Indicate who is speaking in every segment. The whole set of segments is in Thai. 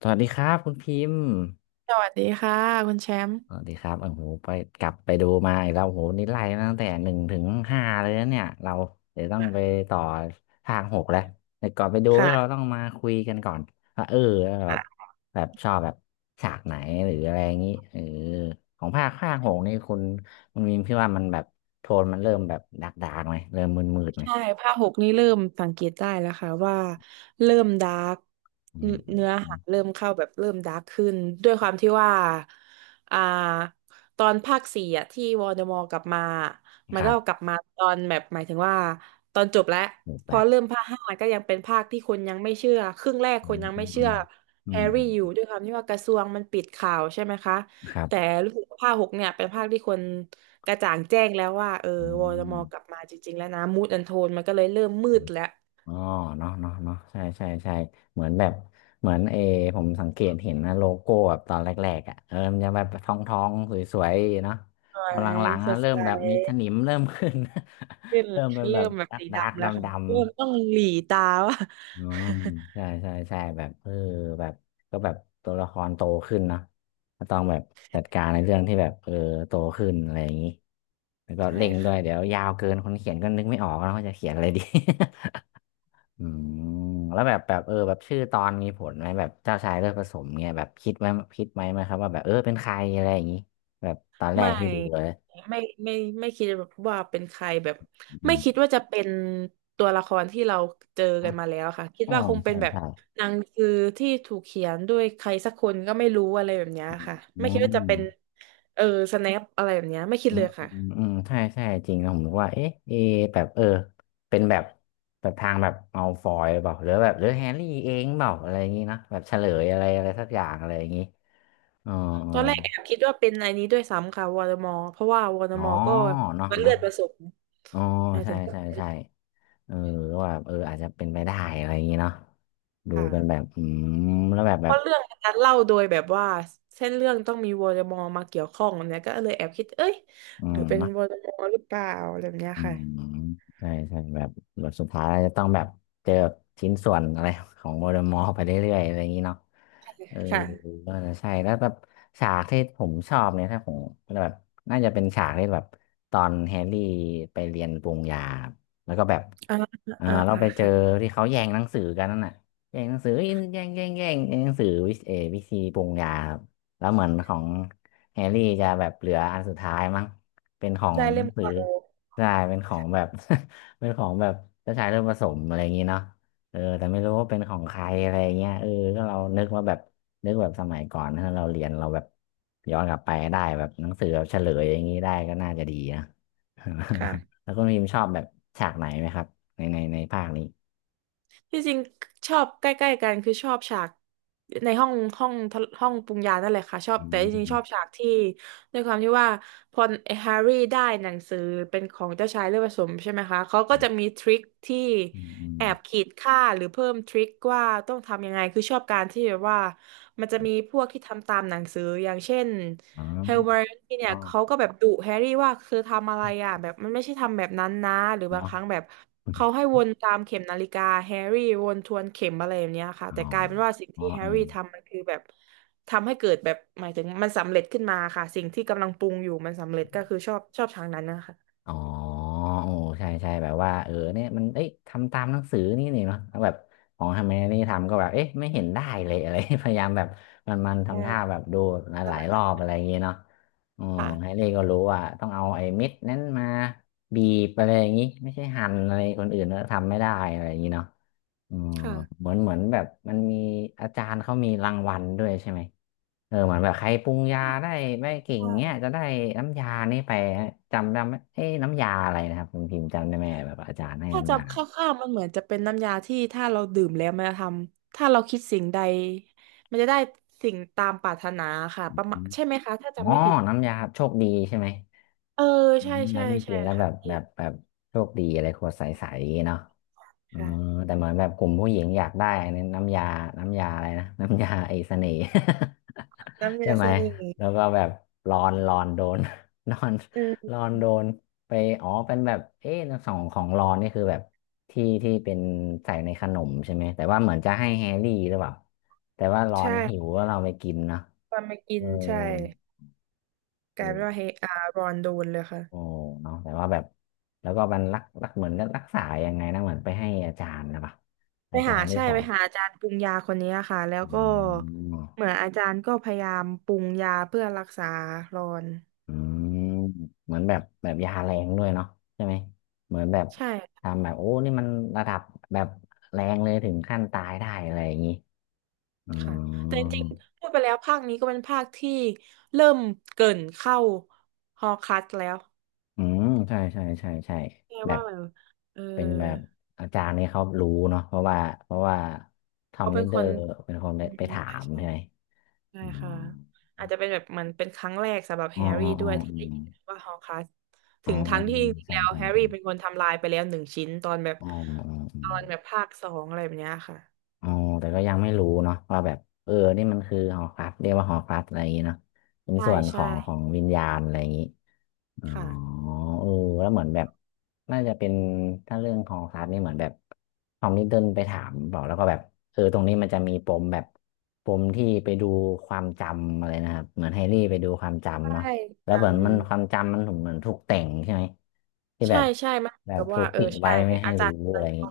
Speaker 1: สวัสดีครับคุณพิมพ์
Speaker 2: สวัสดีค่ะคุณแชมป์
Speaker 1: สวัสดีครับโอ้โหไปกลับไปดูมาอีกแล้วโอ้โหนี่ไล่มาตั้งแต่หนึ่งถึงห้าเลยนะเนี่ยเราเดี๋ยวต้องไปต่อภาคหกแล้วแต่ก่อนไปดูเรา
Speaker 2: ค่ะ
Speaker 1: ต้องมาคุยกันก่อนว่าแบบชอบแบบฉากไหนหรืออะไรอย่างนี้ของภาคหกนี่คุณพิมพ์พี่ว่ามันแบบโทนมันเริ่มแบบดาร์กดากไหมเริ่มมืดไหม
Speaker 2: ใช่ภาคหกนี่เริ่มสังเกตได้แล้วค่ะว่าเริ่มดาร์ก
Speaker 1: อื
Speaker 2: เนื้
Speaker 1: ม
Speaker 2: อเนื้อ
Speaker 1: อื
Speaker 2: หา
Speaker 1: ม
Speaker 2: เริ่มเข้าแบบเริ่มดาร์กขึ้นด้วยความที่ว่าอ่าตอนภาคสี่อะที่วอลเดอมอร์กลับมามั
Speaker 1: ค
Speaker 2: น
Speaker 1: รั
Speaker 2: ก็
Speaker 1: บ
Speaker 2: กลับมาตอนแบบหมายถึงว่าตอนจบแล้ว
Speaker 1: หมด
Speaker 2: พอ
Speaker 1: แล้ว
Speaker 2: เริ่มภาคห้าก็ยังเป็นภาคที่คนยังไม่เชื่อครึ่งแรก
Speaker 1: อื
Speaker 2: คน
Speaker 1: ม
Speaker 2: ยังไม่เชื่อแฮร์รี่อยู่ด้วยความที่ว่ากระทรวงมันปิดข่าวใช่ไหมคะ
Speaker 1: ครับ
Speaker 2: แต่รู้สึกว่าภาคหกเนี่ยเป็นภาคที่คน กระจ่างแจ้งแล้วว่าเออ
Speaker 1: อ
Speaker 2: วอลมอร์
Speaker 1: ื
Speaker 2: กลับมาจริงๆแล้วนะมูดแอนโทนมันก็เลยเริ่มมืด
Speaker 1: ม
Speaker 2: แล้ว
Speaker 1: อ๋อเนาะใช่เหมือนแบบเหมือนผมสังเกตเห็นนะโลโก้แบบตอนแรกๆอ่ะมันจะแบบทองสวยๆเนาะ
Speaker 2: ส
Speaker 1: พ
Speaker 2: ว
Speaker 1: อห
Speaker 2: ย
Speaker 1: ลังๆ
Speaker 2: ส
Speaker 1: นะ
Speaker 2: ด
Speaker 1: เริ่ม
Speaker 2: ใส
Speaker 1: แบบมีสนิมเริ่มขึ้น
Speaker 2: ขึ้น
Speaker 1: เริ่มเป็นแบ
Speaker 2: เริ่
Speaker 1: บ
Speaker 2: มแบบ
Speaker 1: ดัก
Speaker 2: สีดำแล้ว
Speaker 1: ดำ
Speaker 2: ค่ะเริ่มต้องหลีตาว่า
Speaker 1: อ๋อใช่แบบแบบก็แบบตัวละครโตขึ้นเนาะก็ต้องแบบจัดการในเรื่องที่แบบโตขึ้นอะไรอย่างนี้แล้วก็
Speaker 2: ใช่
Speaker 1: เร่งด้วยเดี๋
Speaker 2: ค่ะ
Speaker 1: ยวยาวเกินคนเขียนก็นึกไม่ออกแล้วว่าจะเขียนอะไรดี อืมแล้วแบบชื่อตอนมีผลไหมแบบเจ้าชายเลือดผสมเนี่ยแบบคิดไหมคิดไหมครับว่าแบบเป็นใครอะไรอย่างนี้แบบตอนแรก
Speaker 2: ไม่
Speaker 1: ที่ดูเลย
Speaker 2: ไม่ไม่ไม่คิดว่าเป็นใครแบบ
Speaker 1: อื
Speaker 2: ไม่คิด
Speaker 1: ม
Speaker 2: ว่าจะเป็นตัวละครที่เราเจอ
Speaker 1: อ๋อ
Speaker 2: กันมาแล้วค่ะคิด
Speaker 1: อ๋อ
Speaker 2: ว่าคงเป็
Speaker 1: ใช่
Speaker 2: นแบบ
Speaker 1: ใช่
Speaker 2: หนังสือที่ถูกเขียนด้วยใครสักคนก็ไม่รู้อะไรแบบเนี้ยค่ะ
Speaker 1: อื
Speaker 2: ไม่คิดว่าจะเป็น
Speaker 1: ม
Speaker 2: เออสแนปอะไรแบบเนี้ยไม่คิด
Speaker 1: อื
Speaker 2: เล
Speaker 1: ม
Speaker 2: ยค่ะ
Speaker 1: ใช่จริงนะผมนึกว่าเอ๊ะเอะแบบเป็นแบบทางแบบเอาฟอยหรือเปล่าหรือแบบหรือแฮร์รี่เองเปล่าอะไรอย่างนี้นะแบบเฉลยอะไรอะไรสักอย่างอะไรอย่างนี้อ๋อ
Speaker 2: ตอนแรกแอบคิดว่าเป็นไอันนี้ด้วยซ้ำค่ะวอร์มอเพราะว่าวอร์
Speaker 1: อ๋
Speaker 2: ม
Speaker 1: อ
Speaker 2: อก็
Speaker 1: อ๋อเนาะ
Speaker 2: มันเลือดผสม
Speaker 1: อ๋อ
Speaker 2: หมาย
Speaker 1: ใช่
Speaker 2: ถึง
Speaker 1: เออว่าแบบอาจจะเป็นไปได้อะไรอย่างงี้เนาะดูเป็นแบ
Speaker 2: ค่ะ
Speaker 1: บอืมแล้วแบบ
Speaker 2: เพราะเรื่องมันเล่าโดยแบบว่าเส้นเรื่องต้องมีวอร์มอมาเกี่ยวข้องเนี่ยก็เลยแอบคิดเอ้ย
Speaker 1: อื
Speaker 2: หรือเป็น
Speaker 1: ม
Speaker 2: วอร์มอหรือเปล่าอะไรแบบเนี้ย
Speaker 1: อืม
Speaker 2: ค่ะ
Speaker 1: ใช่แบบบทสุดท้ายจะต้องแบบเจอชิ้นส่วนอะไรของโมเดลมอร์ไปเรื่อยๆอะไรอย่างนี้เนาะเออ
Speaker 2: ค่ะ
Speaker 1: ก็จะใช่แล้วแบบฉากที่ผมชอบเนี่ยถ้าผมแบบน่าจะเป็นฉากที่แบบตอนแฮร์รี่ไปเรียนปรุงยาครับแล้วก็แบบ
Speaker 2: อ่าอ่า
Speaker 1: เรา
Speaker 2: อ่า
Speaker 1: ไปเจอ
Speaker 2: ค่ะ
Speaker 1: ที่เขาแย่งหนังสือกันนั่นน่ะแย่งหนังสือแย่งหนังสือวิวิธีปรุงยาครับแล้วเหมือนของแฮร์รี่จะแบบเหลืออันสุดท้ายมั้ง เป็นของ
Speaker 2: ได้เล่ม
Speaker 1: หรือ
Speaker 2: เก่า
Speaker 1: ใช่เป็นของแบบ เป็นของแบบเจ้าชายเลือดผสมอะไรอย่างงี้เนาะแต่ไม่รู้ว่าเป็นของใครอะไรเงี้ยก็เรานึกว่าแบบนึกแบบสมัยก่อนถ้าเราเรียนเราแบบย้อนกลับไปได้แบบหนังสือแบบเฉลยอย่างนี้ได้ก็น่าจะดีนะ
Speaker 2: ค่ะ
Speaker 1: แล้วคุณพิมพ์ชอบแบบฉากไหนไหมครับในภาคนี้
Speaker 2: ที่จริงชอบใกล้ๆกันคือชอบฉากในห้องปรุงยานั่นแหละค่ะชอบ
Speaker 1: อื
Speaker 2: แต่จริงๆชอบ
Speaker 1: ม
Speaker 2: ฉากที่ด้วยความที่ว่าพอแฮร์รี่ได้หนังสือเป็นของเจ้าชายเลือดผสมใช่ไหมคะเขาก็จะ
Speaker 1: อ
Speaker 2: มีทริคที่
Speaker 1: ืมอืม
Speaker 2: แอบขีดค่าหรือเพิ่มทริคว่าต้องทำยังไงคือชอบการที่แบบว่ามันจะมีพวกที่ทำตามหนังสืออย่างเช่น
Speaker 1: อ๋
Speaker 2: เฮลเมอร์
Speaker 1: อ
Speaker 2: ที่
Speaker 1: อ๋
Speaker 2: เนี่
Speaker 1: อ
Speaker 2: ยเขาก็แบบดุแฮร์รี่ว่าคือทำอะไรอ่ะแบบมันไม่ใช่ทำแบบนั้นนะหรือบาง
Speaker 1: เนาะ
Speaker 2: ครั้งแบบเขาให้ วนตามเข็มนาฬิกาแฮร์รี่วนทวนเข็มอะไรแบบเนี้ยค่ะ
Speaker 1: อ๋อ
Speaker 2: แต่กลายเป็นว่าสิ่งที่แฮ
Speaker 1: เออ
Speaker 2: ร์รี่ทำมันคือแบบทำให้เกิดแบบหมายถึงมันสำเร็จขึ้นมาค่ะสิ่งที่กำลังปรุงอยู่มันสำเร็จก็คือชอบทางนั้นนะคะ
Speaker 1: อ๋อโอ้ใช่แบบว่าเนี่ยมันเอ้ยทำตามหนังสือนี่เนาะแล้วแบบของทำไมนี่ทำก็แบบเอ๊ะไม่เห็นได้เลยอะไร พยายามแบบมัน
Speaker 2: แต่
Speaker 1: ทำท่าแบบดูห
Speaker 2: ตระ
Speaker 1: ลา
Speaker 2: ห
Speaker 1: ย
Speaker 2: นัก
Speaker 1: ๆร
Speaker 2: เล
Speaker 1: อบอะ
Speaker 2: ย
Speaker 1: ไรอย่างเงี้ยเนาะอ๋อ
Speaker 2: ค่ะ
Speaker 1: แฮร์รี่ก็รู้ว่าต้องเอาไอ้เม็ดนั้นมาบีบอะไรอย่างงี้ไม่ใช่หั่นอะไรคนอื่นแล้วทำไม่ได้อะไรอย่างงี้เนาะอืม
Speaker 2: ค่
Speaker 1: เหมือนแบบมันมีอาจารย์เขามีรางวัลด้วยใช่ไหม เหมือนแบบใครปรุงยาได้ไม่เก่งเนี้ยจะ
Speaker 2: ะ
Speaker 1: ได้น้ำยานี่ไปจำได้ไหมเอ้ยน้ำยาอะไรนะครับคุณพิมพ์จำได้ไหมแบบอาจารย์ให้
Speaker 2: ถ้า
Speaker 1: น้ำยา
Speaker 2: จำคร่าวๆมันเหมือนจะเป็นน้ำยาที่ถ้าเราดื่มแล้วมันจะทำถ้าเราคิดสิ่งใดมันจะได้สิ่งตามปรารถนาค่ะ
Speaker 1: อ
Speaker 2: ประมาณใช่
Speaker 1: ม
Speaker 2: ไหมคะถ้าจำ
Speaker 1: อ๋อ
Speaker 2: ไม่ผิด
Speaker 1: น้ำยาโชคดีใช่ไหม
Speaker 2: เออ
Speaker 1: อื
Speaker 2: ใช่
Speaker 1: มอั
Speaker 2: ใช่
Speaker 1: นนี้กิ
Speaker 2: ใช่
Speaker 1: นแล้ว
Speaker 2: ค่ะ
Speaker 1: แบบ
Speaker 2: ที่
Speaker 1: โชคดีอะไรขวดใสๆเนาะ อ๋อ
Speaker 2: ค่ะ
Speaker 1: แต่เหมือนแบบกลุ่มผู้หญิงอยากได้อันนี้น้ำยาอะไรนะน้ำยาไอ้เสน่ห์
Speaker 2: น้ำ
Speaker 1: ใช่
Speaker 2: ยา
Speaker 1: ไห
Speaker 2: เส
Speaker 1: ม
Speaker 2: น่ห์
Speaker 1: แล้วก็แบบรอนโดน นอน
Speaker 2: อืม
Speaker 1: รอนโดนไปอ๋อเป็นแบบเอ๊ะสองของรอนนี่คือแบบที่เป็นใส่ในขนมใช่ไหมแต่ว่าเหมือนจะให้แฮร์รี่หรือเปล่า แต่ว่ารอ
Speaker 2: ใช่
Speaker 1: นหิวก็เราไปกินเนอะ
Speaker 2: ตอนมากิ
Speaker 1: เออ
Speaker 2: นใช่กลายเป็นว่า
Speaker 1: เออ
Speaker 2: เฮอารอนโดนเลยค่ะ
Speaker 1: โอ้เนาะแต่ว่าแบบแล้วก็มันรักเหมือนรักษายังไงนะเหมือนไปให้อาจารย์นะปะ
Speaker 2: ไป
Speaker 1: อาจา
Speaker 2: หา
Speaker 1: รย์ที่
Speaker 2: ใช่
Speaker 1: สอ
Speaker 2: ไป
Speaker 1: น
Speaker 2: หาอาจารย์ปรุงยาคนนี้ค่ะแล้ว
Speaker 1: อ
Speaker 2: ก็
Speaker 1: ๋อ
Speaker 2: เหมือนอาจารย์ก็พยายามปรุงยาเพื่อรักษารอน
Speaker 1: อืมเหมือนแบบยาแรงด้วยเนาะใช่ไหมเหมือนแบบ
Speaker 2: ใช่
Speaker 1: ทำแบบโอ้นี่มันระดับแบบแรงเลยถึงขั้นตายได้อะไรอย่างงี้อ๋อ
Speaker 2: ค่ะแต่จริงๆพูดไปแล้วภาคนี้ก็เป็นภาคที่เริ่มเกริ่นเข้าฮอร์ครัสแล้ว
Speaker 1: อืมใช่
Speaker 2: แปล
Speaker 1: แบ
Speaker 2: ว่า
Speaker 1: บ
Speaker 2: แบบเออ
Speaker 1: เป็นแบบอาจารย์นี่เขารู้เนาะเพราะว่าเพราะว่าทอม
Speaker 2: เขาเป็
Speaker 1: ลิ
Speaker 2: น
Speaker 1: ดเด
Speaker 2: ค
Speaker 1: อ
Speaker 2: น
Speaker 1: ร์เป็นคนไป
Speaker 2: อืม
Speaker 1: ถา
Speaker 2: ใช่
Speaker 1: ม
Speaker 2: ใช่
Speaker 1: ใช่ไหม
Speaker 2: ใช่
Speaker 1: อ๋อ
Speaker 2: ค่ะอาจจะเป็นแบบเหมันเป็นครั้งแรกสำหรับแฮร์รี่ด้
Speaker 1: อ๋อ
Speaker 2: วยที่ได้ยินว่าฮอร์ครัส
Speaker 1: อ๋
Speaker 2: ถึ
Speaker 1: อ
Speaker 2: งทั้งที่จริงๆ
Speaker 1: ใช่
Speaker 2: แล้วแฮร์รี่เป็นคนทำลายไปแล้วหนึ่งชิ้นตอนแบบ
Speaker 1: อ๋ออ๋อ
Speaker 2: ภาคสองอะไรแบบเนี้ยค่ะ
Speaker 1: อ๋อแต่ก็ยังไม่รู้เนาะว่าแบบนี่มันคือหอพักเรียกว่าหอพักอะไรอย่างงี้เนาะเป็น
Speaker 2: ใช่
Speaker 1: ส่วนข
Speaker 2: ใช่
Speaker 1: องของวิญญาณอะไรอย่างงี้อ๋อ
Speaker 2: ค่ะ
Speaker 1: เออแล้วเหมือนแบบน่าจะเป็นถ้าเรื่องขอพักนี่เหมือนแบบทอมลิดเดิลไปถามบอกแล้วก็แบบเออตรงนี้มันจะมีปมแบบปมที่ไปดูความจำอะไรนะครับเหมือนแฮร์รี่ไปดูความ
Speaker 2: ใช
Speaker 1: จำเนาะ
Speaker 2: ่
Speaker 1: แล้
Speaker 2: จ
Speaker 1: วเหมือนมันความ
Speaker 2: ำ
Speaker 1: จำมันเหมือนถูกแต่งใช่ไหมที่แบ
Speaker 2: ใช่
Speaker 1: บ
Speaker 2: ใช่มันเหมือ
Speaker 1: แบ
Speaker 2: น
Speaker 1: บ
Speaker 2: กับ
Speaker 1: ถู
Speaker 2: ว่า
Speaker 1: ก
Speaker 2: เออ
Speaker 1: ปิด
Speaker 2: ใช่
Speaker 1: ไว้ไม่ให้
Speaker 2: อาจา
Speaker 1: รู้
Speaker 2: รย์มั
Speaker 1: อะ
Speaker 2: น
Speaker 1: ไรอย่าง
Speaker 2: เอา
Speaker 1: งี้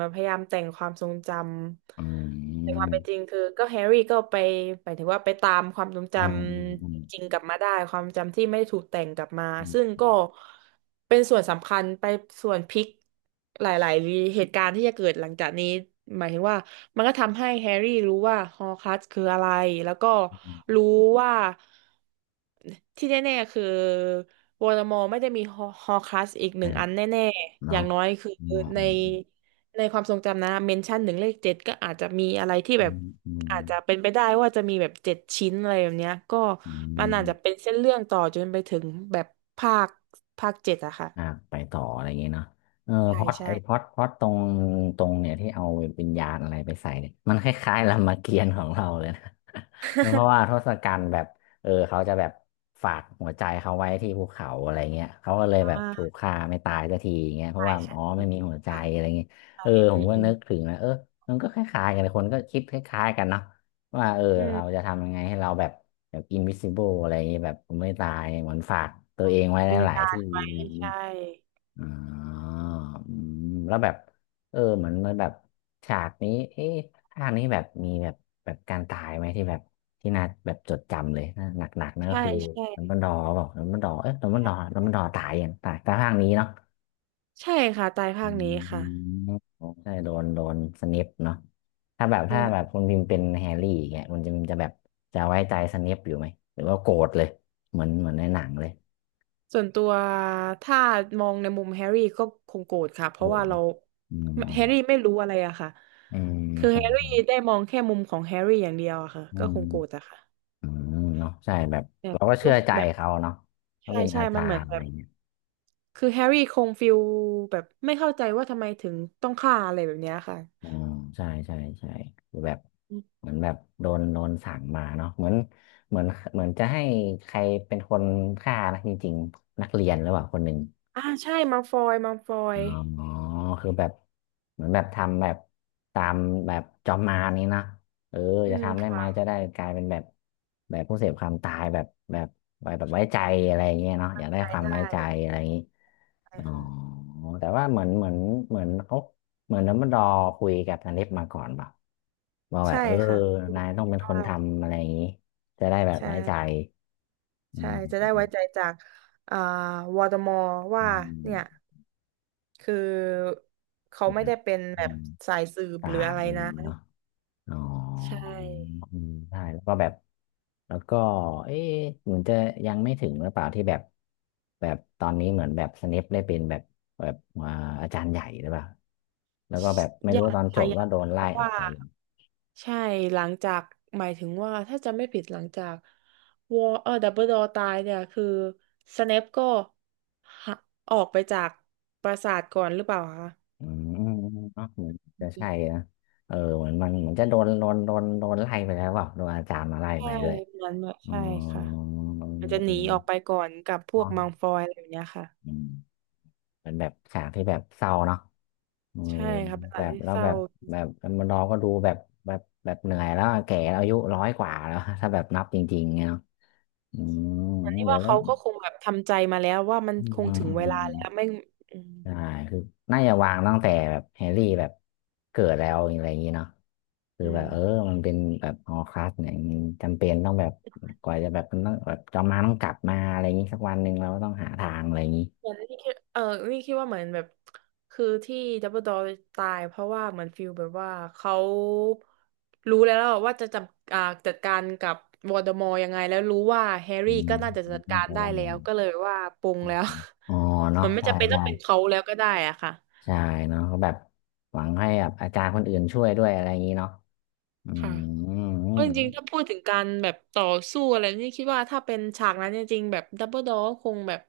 Speaker 2: มาพยายามแต่งความทรงจ
Speaker 1: อื
Speaker 2: ำแต่ความ
Speaker 1: ม
Speaker 2: เป็นจริงคือก็แฮร์รี่ก็ไปหมายถึงว่าไปตามความทรงจ
Speaker 1: อืมอื
Speaker 2: ำ
Speaker 1: ม
Speaker 2: จริงๆกลับมาได้ความจำที่ไม่ได้ถูกแต่งกลับมา
Speaker 1: อื
Speaker 2: ซึ่ง
Speaker 1: ม
Speaker 2: ก็เป็นส่วนสำคัญไปส่วนพลิกหลายๆเหตุการณ์ที่จะเกิดหลังจากนี้หมายถึงว่ามันก็ทำให้แฮร์รี่รู้ว่าฮอร์ครักซ์คืออะไรแล้วก็รู้ว่า ที่แน่ๆคือวอลมอไม่ได้มีฮอคลัสอีกหนึ่
Speaker 1: อ่า
Speaker 2: งอันแน่ๆอ
Speaker 1: เนาะ
Speaker 2: ย่างน้อยคือ
Speaker 1: อื
Speaker 2: ใน
Speaker 1: ม
Speaker 2: ในความทรงจำนะเมนชั่นหนึ่งเลขเจ็ดก็อาจจะมีอะไรที่
Speaker 1: อื
Speaker 2: แบบ
Speaker 1: มอืม
Speaker 2: อาจจะเป็นไปได้ว่าจะมีแบบเจ็ดชิ้นอะไรแบบเนี้ยก็
Speaker 1: อืม
Speaker 2: มั
Speaker 1: อื
Speaker 2: น
Speaker 1: ม
Speaker 2: อาจจะเป็นเส้นเรื่องต่อจนไปถึงแบบภาคภาคเจ็ดอะค่ะ
Speaker 1: อ่าไปต่ออะไรอย่างเงี้ยเนาะเออ
Speaker 2: ใช่
Speaker 1: พล็อต
Speaker 2: ใช่
Speaker 1: ไอพล็อตพล็อตตรงเนี่ยที่เอาวิญญาณอะไรไปใส่เนี่ยมันคล้ายๆ รามเกียรติ์ของเราเลยนะ เพราะว่า ทศกัณฐ์แบบเออเขาจะแบบฝากหัวใจเขาไว้ที่ภูเขาอะไรเงี้ยเขาก็เลยแบบถูก
Speaker 2: อ่า
Speaker 1: ฆ่าไม่ตายสักทีอย่างเงี้ยเพราะ
Speaker 2: ใช่
Speaker 1: ว่า
Speaker 2: ใช่
Speaker 1: อ๋อไม่มีหัวใจ
Speaker 2: ค่ะ
Speaker 1: อะไรเงี้ยเออผ
Speaker 2: อื
Speaker 1: ม
Speaker 2: ม
Speaker 1: ก็
Speaker 2: อืม
Speaker 1: นึกถึงนะเออมันก็คล้ายๆกันเลยคนก็คิดคล้ายๆกันเนาะว่าเออ
Speaker 2: อืม
Speaker 1: เราจะทำยังไงให้เราแบบแบบ invisible อะไรอย่างเงี้ยแบบไม่ตายเหมือนฝากตัวเองไว้ห
Speaker 2: วิญ
Speaker 1: ลาย
Speaker 2: ญา
Speaker 1: ๆ
Speaker 2: ณ
Speaker 1: ที่
Speaker 2: ไว้
Speaker 1: อะไรอย่างงี้
Speaker 2: ใช่
Speaker 1: อ่าอืมแล้วแบบเออเหมือนมันแบบฉากนี้เอ๊ะภาคนี้แบบมีแบบแบบการตายไหมที่แบบที่น่าแบบจดจำเลยนะหนักๆนั่นก็
Speaker 2: ใช่
Speaker 1: คือ
Speaker 2: ใช่
Speaker 1: ดัมเบิลดอร์บอกดัมเบิลดอร์เอ๊ะดัมเบิลดอร์ตายยังตายแต่ภาคนี้เนาะ
Speaker 2: ใช่ค่ะตาย
Speaker 1: อื
Speaker 2: ภาคนี้ค่ะ
Speaker 1: มใช่โดนสเนปเนาะถ้าแบบถ้าแบบคุณพิมพ์เป็นแฮร์รี่อย่างเงี้ยคุณจะแบบจะไว้ใจสเนปอยู่ไหมหรือว่าโกรธเลยเหมือนเหมือนในหนังเลย
Speaker 2: ส่วนตัวถ้ามองในมุมแฮร์รี่ก็คงโกรธค่ะเพ
Speaker 1: ผ
Speaker 2: ราะว่า
Speaker 1: ม
Speaker 2: เรา
Speaker 1: อื
Speaker 2: แฮ
Speaker 1: ม
Speaker 2: ร์รี่ไม่รู้อะไรอะค่ะ
Speaker 1: อืม
Speaker 2: คือ
Speaker 1: ใช่
Speaker 2: แฮร์รี่ได้มองแค่มุมของแฮร์รี่อย่างเดียวอะค่ะ
Speaker 1: อื
Speaker 2: ก็ค
Speaker 1: ม
Speaker 2: งโกรธอะค่ะ
Speaker 1: อืมเนาะใช่แบบ
Speaker 2: แบบ
Speaker 1: เราก็
Speaker 2: ก็
Speaker 1: เชื่อใจ
Speaker 2: แบบ
Speaker 1: เขาเนาะเขา
Speaker 2: ใช่
Speaker 1: เป็น
Speaker 2: ใช่
Speaker 1: อา
Speaker 2: มั
Speaker 1: จา
Speaker 2: นเหมือ
Speaker 1: ร
Speaker 2: น
Speaker 1: ย์อะ
Speaker 2: แบ
Speaker 1: ไร
Speaker 2: บ
Speaker 1: เงี้ย
Speaker 2: คือแฮร์รี่คงฟิลแบบไม่เข้าใจว่าทำไมถึงต้องฆ่าอะไรแบบเนี้ยค่ะ
Speaker 1: อืมใช่ใช่ใช่คือแบบ
Speaker 2: อม
Speaker 1: เหมือนแบบโดนสั่งมาเนาะเหมือนเหมือนเหมือนจะให้ใครเป็นคนฆ่านะจริงๆนักเรียนหรือเปล่าคนหนึ่ง
Speaker 2: ใช่มัลฟอยมัลฟอ
Speaker 1: อ
Speaker 2: ย
Speaker 1: ๋อคือแบบเหมือนแบบทำแบบตามแบบจอมมารนี้นะเออ
Speaker 2: อื
Speaker 1: จะ
Speaker 2: ม
Speaker 1: ทำได้ไหมจะ
Speaker 2: ค่ะ
Speaker 1: ได้กลายเป็นแบบแบบผู้เสพความตายแบบแบบไว้แบบไว้ใจอะไรอย่างเงี้ยเนาะอยากได้
Speaker 2: ขา
Speaker 1: ค
Speaker 2: ย
Speaker 1: วามไว้
Speaker 2: ได้
Speaker 1: ใจอะไรอย่างงี้
Speaker 2: ใช่
Speaker 1: อ๋อ
Speaker 2: ค่ะ
Speaker 1: แต่ว่าเหมือนเหมือนเหมือนเขาเหมือนดัมเบิลดอร์คุยกับนาริสมาก่อนเปล่าว่าแบบ
Speaker 2: ใช่
Speaker 1: เออ
Speaker 2: ค่ะ
Speaker 1: นายต้องเป็นค
Speaker 2: ว้า
Speaker 1: น
Speaker 2: ว
Speaker 1: ทำอะไรอย่างงี้จะได้แบบ
Speaker 2: ใช่
Speaker 1: ไว้ใจอื
Speaker 2: จะได้ไว้ใจ
Speaker 1: ม
Speaker 2: จากอ่าวอตมอว่า
Speaker 1: อื
Speaker 2: เนี่ย
Speaker 1: ม
Speaker 2: คือเขา
Speaker 1: อื
Speaker 2: ไม่
Speaker 1: ม
Speaker 2: ได้เป็น
Speaker 1: อื
Speaker 2: แบบ
Speaker 1: ม
Speaker 2: สายสืบ
Speaker 1: ตา
Speaker 2: หรือ
Speaker 1: ย
Speaker 2: อะไรนะ
Speaker 1: อ๋อ
Speaker 2: ใช่
Speaker 1: อืมใช่แล้วก็แบบแล้วก็เอ๊ะเหมือนจะยังไม่ถึงหรือเปล่าที่แบบแบบตอนนี้เหมือนแบบสเนปได้เป็นแบบแบบอ่าอาจารย์ใหญ่หรือเปล่าแล้วก็แบบไม่
Speaker 2: ยา
Speaker 1: รู้
Speaker 2: ก
Speaker 1: ตอนจ
Speaker 2: ค่ะ
Speaker 1: บ
Speaker 2: ยา
Speaker 1: ว่า
Speaker 2: ก
Speaker 1: โดน
Speaker 2: เพ
Speaker 1: ไล่
Speaker 2: ราะ
Speaker 1: ออก
Speaker 2: ว่า
Speaker 1: อะไปอย่างเงี้ย
Speaker 2: ใช่หลังจากหมายถึงว่าถ้าจะไม่ผิดหลังจากวอดับเบิลดอตายเนี่ยคือสเนปก็หะออกไปจากปราสาทก่อนหรือเปล่าคะ
Speaker 1: อืมอืมอืมเนาะเหมือนจะใช่นะเออเหมือนมันเหมือนจะโดนไล่ไปแล้วเปล่าโดนอาจารย์มาไล่
Speaker 2: ใช่
Speaker 1: ไปด้วย
Speaker 2: เหมือนแบบ
Speaker 1: อื
Speaker 2: ใช่ค่ะ
Speaker 1: มอืม
Speaker 2: มันจะห
Speaker 1: อื
Speaker 2: นีออกไป
Speaker 1: ม
Speaker 2: ก่อนกับพวก
Speaker 1: เนาะ
Speaker 2: มังฟอยอะไรอย่างเงี้ยค่ะ
Speaker 1: เป็นแบบฉากที่แบบเศร้าเนาะเออ
Speaker 2: ใช่ครับเว
Speaker 1: แบ
Speaker 2: ลา
Speaker 1: บ
Speaker 2: ที่
Speaker 1: แล้ว
Speaker 2: เศร้า
Speaker 1: แบบแบบมันเราก็ดูแบบแบบแบบเหนื่อยแล้วแก่แล้วอายุร้อยกว่าแล้ว ถ้าแบบนับจริงๆเนี่ยเนาะอืม
Speaker 2: เหมือนที่
Speaker 1: เดี๋ย
Speaker 2: ว่า
Speaker 1: วแล้ว
Speaker 2: เขาก็คงแบบทำใจมาแล้วว่ามัน
Speaker 1: อื
Speaker 2: ค
Speaker 1: ม
Speaker 2: ง
Speaker 1: อื
Speaker 2: ถึงเวลา
Speaker 1: ม
Speaker 2: แล้วไม่อืม
Speaker 1: ใช่คือน่าจะวางตั้งแต่แบบแฮร์รี่แบบเกิดแล้วอะไรอย่างนี้เนาะคือ
Speaker 2: อื
Speaker 1: แบบเออ
Speaker 2: ม
Speaker 1: มันเป็นแบบฮอร์ครักซ์เนี่ยมันจำเป็นต้องแบบกว่าจะแบบมันต้องแบบจอมมารต้องกลับมาอะไรอย่างนี้สักวันหนึ่งเราก็ต้องหาทางอะไรอย่างนี้
Speaker 2: เหมือนนี่คิดว่าเหมือนแบบคือที่ดับเบิลดอตายเพราะว่าเหมือนฟิลแบบว่าเขารู้แล้วว่าจะจัดอ่าจัดการกับวอ l เดอมอร์ยังไงแล้วรู้ว่าแฮร์
Speaker 1: อื
Speaker 2: รี่
Speaker 1: ม
Speaker 2: ก็น่าจะจัด
Speaker 1: จ
Speaker 2: การ
Speaker 1: ะ
Speaker 2: ได้
Speaker 1: ได้
Speaker 2: แล้วก็เลยว่าปลงแล้ว
Speaker 1: อ๋อ เนาะ
Speaker 2: มันไม่
Speaker 1: ใช่
Speaker 2: จำเป็นต้อ
Speaker 1: ใช่
Speaker 2: งเป็นเขาแล้วก็ได้อะค่ะ
Speaker 1: ใช่เนาะเขาแบบหวังให้แบบอาจารย์คนอื่นช่วยด้วยอะไรอย่างนี้เนาะอื
Speaker 2: ค่ะ
Speaker 1: ม
Speaker 2: เพราะจริงๆถ้าพูดถึงการแบบต่อสู้อะไรนี่คิดว่าถ้าเป็นฉากนั้นจริงๆแบบดับเบิลดอคงแบบ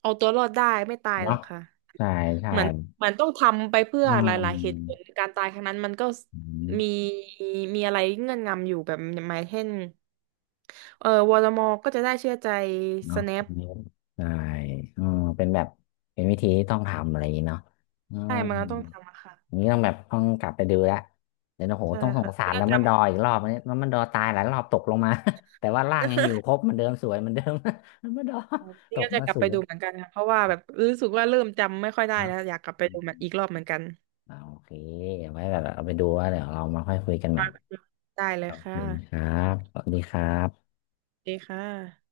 Speaker 2: เอาตัวรอดได้ไม่ตายหร
Speaker 1: เนาะ
Speaker 2: อกค่ะ
Speaker 1: ใช่ใช่
Speaker 2: เหมือนเหมือนต้องทำไปเพื่อ
Speaker 1: อื
Speaker 2: หลายๆเหตุผล
Speaker 1: ม
Speaker 2: การตายครั้งนั้นมันก็
Speaker 1: อืม
Speaker 2: มีมีอะไรเงื่อนงำอยู่แบบหมายเช่นเออวอลมอก็จะได้เชื่อใจส
Speaker 1: เนาะ
Speaker 2: แนป
Speaker 1: อันนี้ใช่อืมเป็นแบบเป็นวิธีที่ต้องทำอะไรอย่างนี้เนาะอื
Speaker 2: ได้
Speaker 1: ม
Speaker 2: มันก็ต้องทำอะค่ะ
Speaker 1: อย่างนี้ต้องแบบต้องกลับไปดูละเดี๋ยวนะโห
Speaker 2: ใช่
Speaker 1: ต้องสง
Speaker 2: ค่ะ
Speaker 1: สา
Speaker 2: นี่
Speaker 1: ร
Speaker 2: ก็
Speaker 1: แล้ว
Speaker 2: จ
Speaker 1: มันดออีกรอบอันนี้แล้วมันดอตายหลายรอบตกลงมา แต่ว่าร่างยังอยู่ครบเหมันเดิมสวยเหมันเดิม มันดอ
Speaker 2: ำ
Speaker 1: ต
Speaker 2: นี่ก็
Speaker 1: ก
Speaker 2: จะ
Speaker 1: มา
Speaker 2: กลับ
Speaker 1: สู
Speaker 2: ไป
Speaker 1: ง
Speaker 2: ดูเหมือนกันค่ะเพราะว่าแบบรู้สึกว่าเริ่มจำไม่ค่อยได้
Speaker 1: เนาะ
Speaker 2: แล้วอยากกลับไปดูมันอีกรอบเหมือนกัน
Speaker 1: อ่าโอเคเอาไว้แบบเอาไปดูว่าเดี๋ยวเรามาค่อยคุยกันใหม่
Speaker 2: ได้เล
Speaker 1: ข
Speaker 2: ย
Speaker 1: อบค
Speaker 2: ค่ะ
Speaker 1: ณครับสวัสดีครับ
Speaker 2: ดีค่ะ